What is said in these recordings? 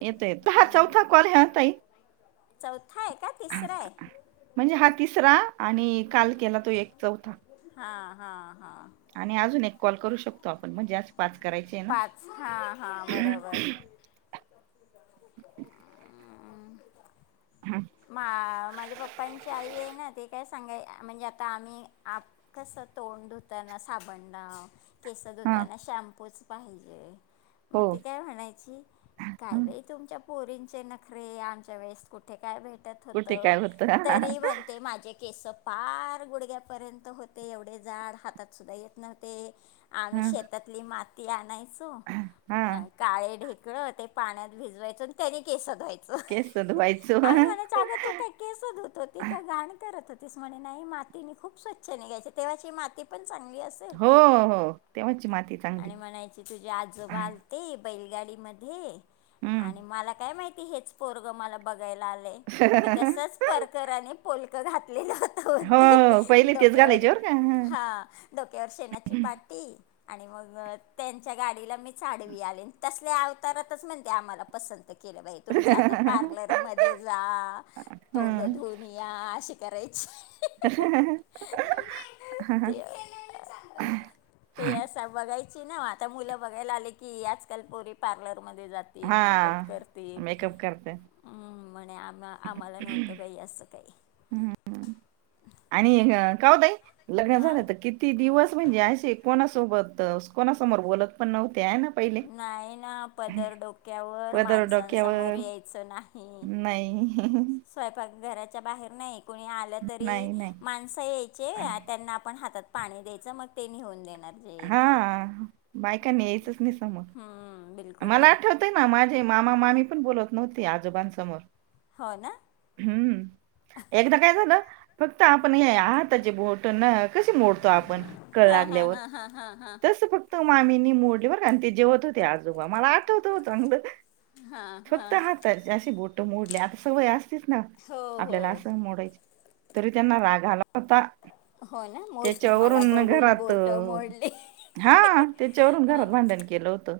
येत आहेत हा चौथा कॉल हा ताई. चौथा आहे का तिसरा आहे? म्हणजे हा तिसरा आणि काल केला तो एक चौथा. हां हां हां, आणि अजून एक कॉल करू शकतो आपण म्हणजे आज. पाच करायचे आहे ना. पाच हां हम्म हं, मा माझ्या पप्पांची आई आहे ना तिथेच? सांगा म्हणजे, आता आम्ही आप कसं तोंड धुताना साबण लाव. केस हां. धुताना शॅम्पूच पाहिजे. हो. मग ते काय म्हणायची काय हं. बाई तुमच्या. पोरींचे नखरे. आमच्या वेळेस कुठे काय भेट कुठे काय होतं? तरी म्हणते माझे केस फार गुडग्यापर्यंत होते एवढे झाड हातात सुुद्धा येत नव्हते. आम्ही हं, शेतातली माती आणायचो अ हां. काळे डे. ढेकळे ते पाण्यात भिजवायचं आणि त्यानी केस धुवायचे. केस धुवायचो. आम्ही म्हणायच अगं तू काही केस धूत होती ते का घाण करत होत. म्ह नाही माती खूप स्वच्छ निघायचे तेव्हा ची माती पण. चांगली असेल हो, हो. तेव्हाची माती चांगली. आणि म्हणायची तुझी आजोबा आलंते. बैलगाडी मध्ये हं. आणि मला काय माहित हेच पोरग बघायला आले मी तसच परकर आणि पोलक घातलेलं होत. ते हो. पहिले तेच डोक्यावर घालायचे बरं का. हं. हा डोक्यावर शेणाची पाटी आणि मग त्यांच्या गाडीला मीच आडवी आले तसले अवतारातच म्हणते आम्हाला पसंत केली. लकेलं बाई तुमच आता पार्लर जा तोंड हं. धुन या अशी करायची. हा ह. ते ते असं बघायची ना. आता मुलं बघायला आले की आजकाल पोरी पार्लर म जातील हां. मेकअप करतील. मेकअप करते. म्हणे आम आम्हाला नव्हतं बाई असं काही आणि का होताई लग्न हां झालं तर किती दिवस म्हणजे असे कोणा सोबत कोणासमोर बोलत पण नवत. नाही ना पदर डोक्यावर, पदर माणसांसमोर डोक्यावर यायचं नाही. नाही. स्वयंपाक घराच्या बाहेर नाही. कुणी आलं तरी नाही नाही माणसं यायचे त्यांना आपण हातात पाणी द्यायचं मग ते नेहून देण हा बायकांनी यायचंच नाही समोर. हम्म, बिलकुल मला नाही आठवतें ना माझे मामा मामी पण बोलत नव्हती आजोबांसमोर. हो ना हम्म एकदा काय झालं फक् आता आपण हे आहताचे भोट कसे मोडतो आपण कळ हां हां लागल्यावर हां हां हां हां तस फक्त मामीनी मोडली बर का ते जेवत होते आज. मला आठवत चांगलं. हां फक्त हां हाता अशी बोट मोडली आता सवय अस हो हो आपल्याला असं मोडायच तरी त्यांना राग आला होता. हो ना मला त्याच्यावरून बघून घरात बोट मोडली. हा त्याच्यावरून घरात भांडण केलं होतं.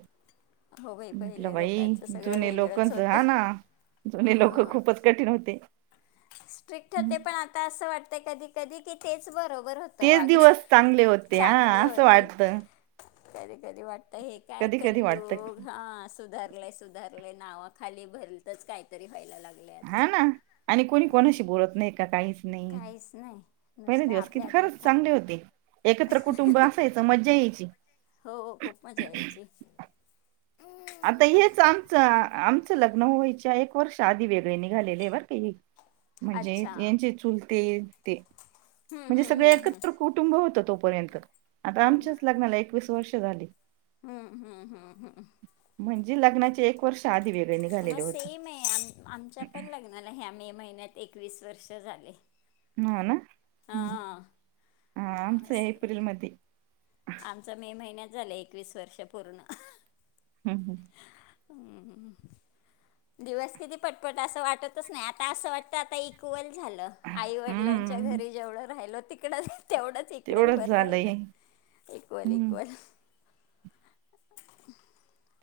हो बाई म्हटलं पहिले भाई लोकांचं सगळं जुने वेगळंच लोकांच होतं हा ना. जुने लोक खूपच कठीण होते. स्ट्रिक्ट होते पण आता असं वाटत कधी कधी की तेच बरोबर होतं तेच वागणं दिवस चांगले होते हा चांगले असं होते वाटत. कधी कधी वाटत हे काय वाटत कलयूग हा सुधारलाय सुधार नावा खाली भरच काहीतरी व्हायला लाग हा ना आणि कोणी कोणाशी बोलत नाही का काहीच. नाही काहीच नाही पहिले नुसतं दिवस आपल्या किती आपल्या खरंच आता चांगले होते. एकत्र कुटुंब असायचं मज्जा यायची. हो खूप मजा यायची आता हेच आमचं आमचं लग्न व्हायच्या एक वर्ष आधी वेगळे निघालेले आहे बर का. म्हणजे अच्छा यांचे चुलते ते हम्म, म्हणजे हम्म, हम्म, सगळे हम्म. एकत्र कुटुंब होतं तोपर्यंत आता हो ना आमच्याच लग्नाला एकवीस वर्ष झाली. हम्म हम्म हम्म हम्म. े लग्नाचे एक वर्ष आधी मग निघालेले होते. सेम आहे आ आमच्या पण लग्नाला आहे आम्ही महिन्यात एकवीस वर्ष झाले. ह ना. हम् हां आमच असं एप्रिल मध्ये आमचं मे महिन्यात झालं एकवीस वर्ष पूर्ण हम्म हम्म. हम्मम. दिवस किती पटपट असं वाटतच नाही आता असं वाटत आता इक्वल झालं आई वडिलांच्या हम्म घरी जेवढं राहिल तिकड. तेवढंच इकडे तेवढंच भर झालंय राहिल इक्वल हम्म इक्वल.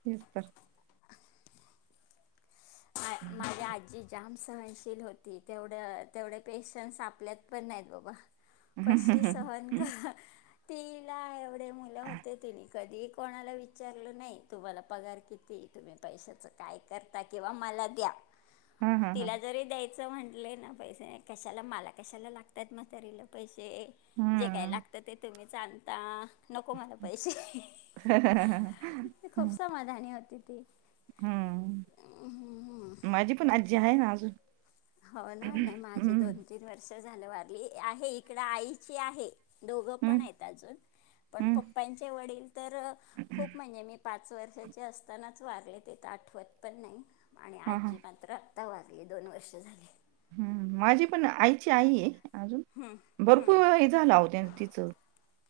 तीस तर माझी आजी जाम. सहनशील होती तेवढ तेवढे पेशन्स आपल्यात पण नाहीत बाबा. कशी सहन क तिला एवढे मुलं होती. कधी कोणाला विचारलं नाही तुम्हाला पगार किती तुम्ही पैशाच काय करता. किंवा मला द्या हा हा हा तिला जरी द्याय. च म्हटंले ना पैसे कशाला मला कशाला लागतात म्हातारीला पैसे. जे जे काय हम्म लागतं ते तुम्हीच आणता. नको मला पैसे खूप समाधानी होती. ती हम्म, माझी पण आजी आहे ना अजून हो ना नाही माझे हम्म दोन तीन वर्ष झालं वारली आहे. इकड आईची आहे. दोघं पण हम्म आहेत अजून पण हम्म पप्पांचे वडील तर खूप म्हणजे मी पाच वर्षाचे असतानाच वारले ते तर आठवत पण नाही. आणि हा हा आजी मात्र आत्ता वागली दोन वर्ष झाली. हम्म, माझी पण आईची आई आहे. अजून भरपूर वय झालं अहो तिचं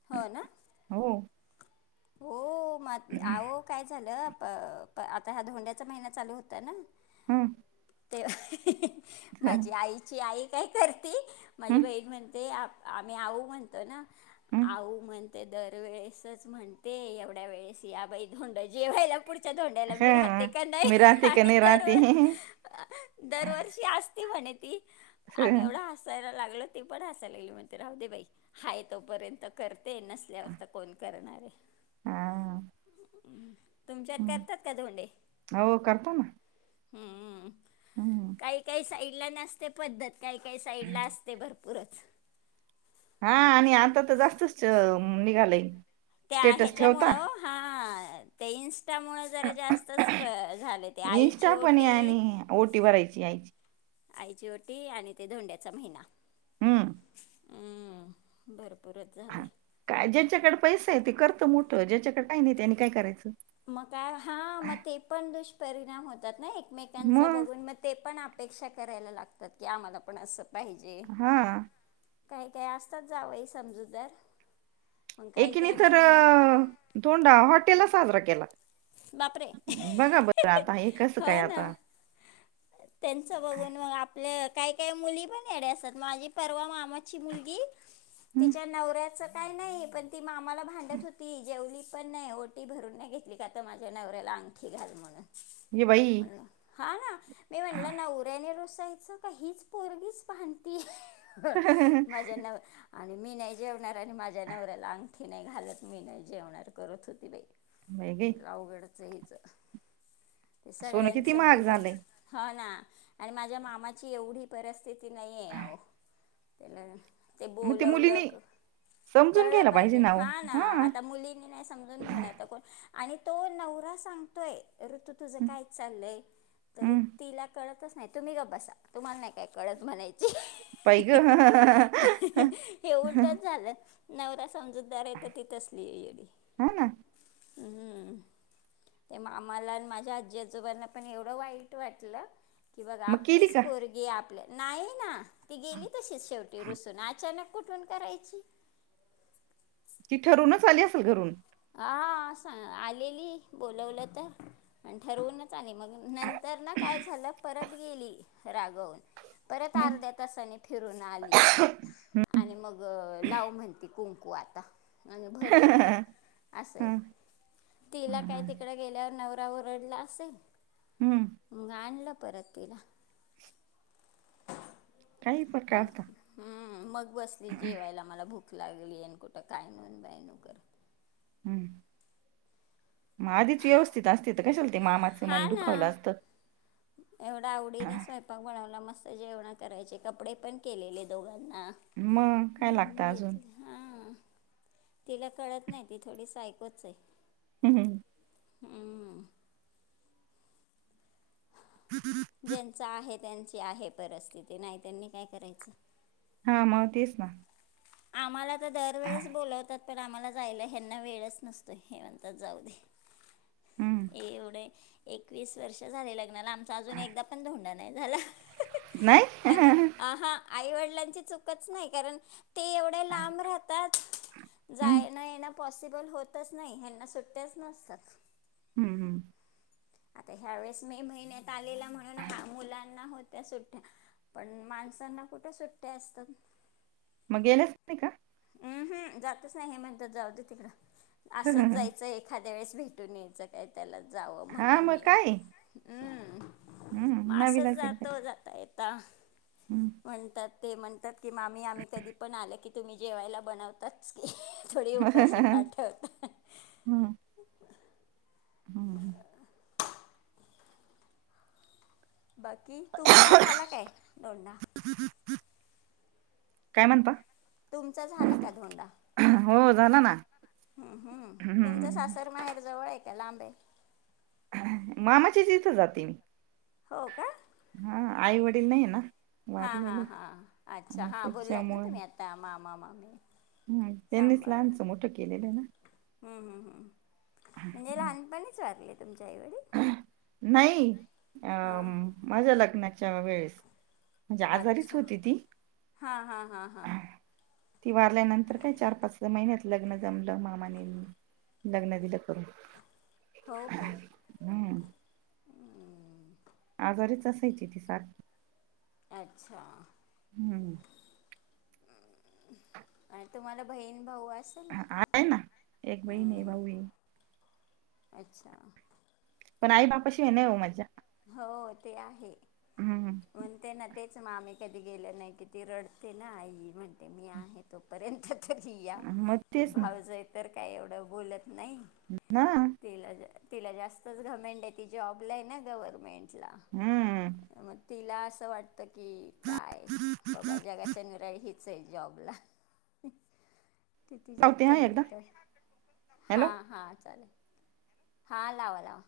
हो ना हो. हो म आहो काय झालं. आता हा धोंड्याचा महिना चालू होता ना. हम्म. तेव्हा माझी आईची आई काय करते माझी हं, बहीण म्हणते आप आम्ही आऊ म्हणतो ना हं, आऊ म्हणते दरवेळेसच म्हणते. ते एवढ्या वेळेस याबाई धोंड जेवायला पुढ. धोंड्याला मी राहते हं. का नाही मी राहते का आणि नाही राहते हं, दरवर्षी अस. ती म्हणे ती आम्ही एवढा हसायला लागलो. ती पण हसायला लागली म्हणते. राहु दे बाई हाय तोपर्यंत करते नसल्यावर तर कोण? करणारे. हा. तुमच्यात हं. करतात का धों डे हो करता ना हम्म-म. हं. काही-काही साईड. ला नसते पद्धत काही-काही साईड ला असते भरपूरच हा आणि आता तर जास्तच निघालाय. त्या ह्याच्यामुळं ओ हा ते इन्स. त्यामुळे जरा जास्तच झालं ते आईची ओटी करायची आईची आईची ओटी आणि ते धोंड्याचा महिना हम्म हम् बर. हा काय ज्याच्याकडे पैसा आहे ते करत मोठं ज्याच्याकडे काही नाही त्यांनी काय करायचं. मग काय हा मग ते पण दुष्परिणाम होतात ना एक एकमेकांच बघून मग ते पण अपेक्षा करायला लागतात की आम्हाला पण असं. पाहिजे हा काही-काही असतात जावई समजू तदार एकीने तर अ-अ-अ धोंडा हॉटेलला साजरा केला. बापरे बघा बरं आता हे कस हो काय आता ना त्यांचं बघून मग आपल्या काही-काही मुली पण येडे असतात. माझी परवा मामाची मुलगी. हं, तिच्या नवऱ्याच काय नाही पण ती मामाला भांडत होती जेवली पण नाही ओटी भरून नाही घेतली का तर माझ्या नवऱ्याला अंगठी घाल म्हणून ये बाई म्हणलं हा ना मी हा, म्हणलं नवऱ्याने रूसायचं का हीच पोरगीच भांडतेय. माझ्या नव आणि मी नाही जेवणार आणि माझ्या नवऱ्याला अंग ठी नाही घालत मी नाही जेवणार करत होती बाई. [unintelligible] ते च ते सोनं सगळ्यांच किती महाग बघून झालंय. हो ना. आणि माझ्या मामाची एवढी परिस्थिती नाहीये अहो त्याला ते मग मुलीनी बोलवलक. समजून कळलं घ्यायला पाहिजे ओ. हा ना हां, आता मुलींनी नाही समजून घेणार तर कोण आणि तो नवरा सांगतोय ऋतू तुझं काय चाललय तरी हं, तिला कळत नाही तुम्ही का बसा तुम्हाला नाही काय कळच म्हणायचं बाई ग. हे उलटच [unintelligible] झालं नवरा समजूतदार आहे तर ती तसली आहे ये. हा. [unintelligible] ते आमला आणि माझ्या आजी आजोबांना पण एवढं वाईट वाटलं की बघा मग केली आपलीच का? पोरगी आपल्या नाही ना ती गेली तशीच शेवटी रुसून अचानक कुठून करायची. ती ठरूनच आली असेल घरून. हा सां आलेली बोलवलं तर आणि ठरवून ली मग नंतर ना काय झालं परत गेली रागवून परत हं, अर्ध्या तासाने फिरून आली आणि मग लाव म्हणती कुंकू आता आणि भरो अस हं, तिला का हं, तिकडे गेल्या नवरा ओरडला असेल हं. मग आणलं परतला. काही पण आणि काढता. हम्म मग बसली जेवायला मला भूक लागली येन कुठं काय न कर हम्म मग आधीच व्यवस्थित असते तर कशा हा ना एवढा आवडीने स्वयंपाक बनवला. मला मस्त जेवणा करायचे कपडे पण केलेले दोघांना मग काय लागत हम्म, अजून घेतले हां तिला कळत नाही ती थोडीच सायकोच आहे. हम्म हम्म. हम्म. ज्यांचा आहे त्यांची आहे परिस्थिती नाही त्यांनी काय करायचं. हा म तेच ना. आम्हाला तर दरवेेळेच बोलावतात पण आम्हाला जायला ह्यांना वेळच नसतो हे म्हणतात जाऊ दे. हम्म एवढं एकवीस वर्ष झालेला लगला आमचा अजून एकदा पण धोंडा नाही झाला. नाही. आणि हा [unintelligible] आईवडिलांची चूकच नाही कारण ते एवढे लांब राहतात जायण येणं पॉसिबल होतच नाही हना सुट्ट्याच नसतात. हम्म हम्म. आता ह्या वेळेस मे महिन्यात आलेला म्हणून हा मुलांना होत्या सुट्ट्या पण माणसांना कुठे सुट्ट्या असतात. मग गेल्याच नाही का. हम्म हम्म जातच नाही हे म्हणत जाऊ दे तिकडं असंच जायचं एखाद त्या वेळेस भेटून यायचं काय त्याला जावं हा म्हणून मग नियम काय हम्म. हम्म मच नाविलाज आहे जात काय जात य हम्म म्हणतात ते म्हणतात की मामी आम्ही कधी पण आल की तुम्ही जेवायला बनवतातच केी थोडी उपाशी पाठवत हम्म हम्म. बाकी तुमचा झाला काय दोंडा काय म्हणता तुमचा झाला का धोंडा हो झाला ना हम्म हम्म तुमच्या हम्म सासर माहेर जवळ आहे का लांबे मामाचीच इथं जाते हो का हा आई वडील नाही ना? हा हा वारलेले हा अच्छा मग हा बोललात ना, तुम्ही आता मामा मामी हम् त्यांनीच लहानसं मोठं केलेलं ना. हम् हम्... म्हणजे लहानपणीच वाारले तुमच्या एव नाही. अ.. हां माझ्या लग्नाच्या वेळेस म्हणजे आजारीच अच्छा होती ती हा हा हा हा... ती वारल्यानंतर काय चार, पाच महिन्यात लग्न जमलं मामाने लग्न दिलं. करून हो काय हम्म आजारीच असायची ती सात अच्छा.. हम्म.. आणि तुम्हाला बहीण भाऊ हा आ आहे. ना एक बहीण हे भाऊ अच्छा पण, आई बापा शिय नाही हो मजा हो ते आहे. हम्म म्हणते ना तेच मग, आम्ही कधी गेलं नाही कि ती रडते ना, आई म्हणते मी आहे तोपर्यंत तरी या मग ते तेच ना भावज आहे तर काय एवढं बोलत नाही, हा तिला तिला जास्तच घमेंट आहे. ती जॉबला आहे ना गव्हर्मेंट हम्म मग तिला असं वाटत की, काय बाबा जगाच्या मिरा हच आहे जॉबला तिथतीच लावते हा तंद्र एकदा तर हा हॅलो हा चालेल हा लावा लाव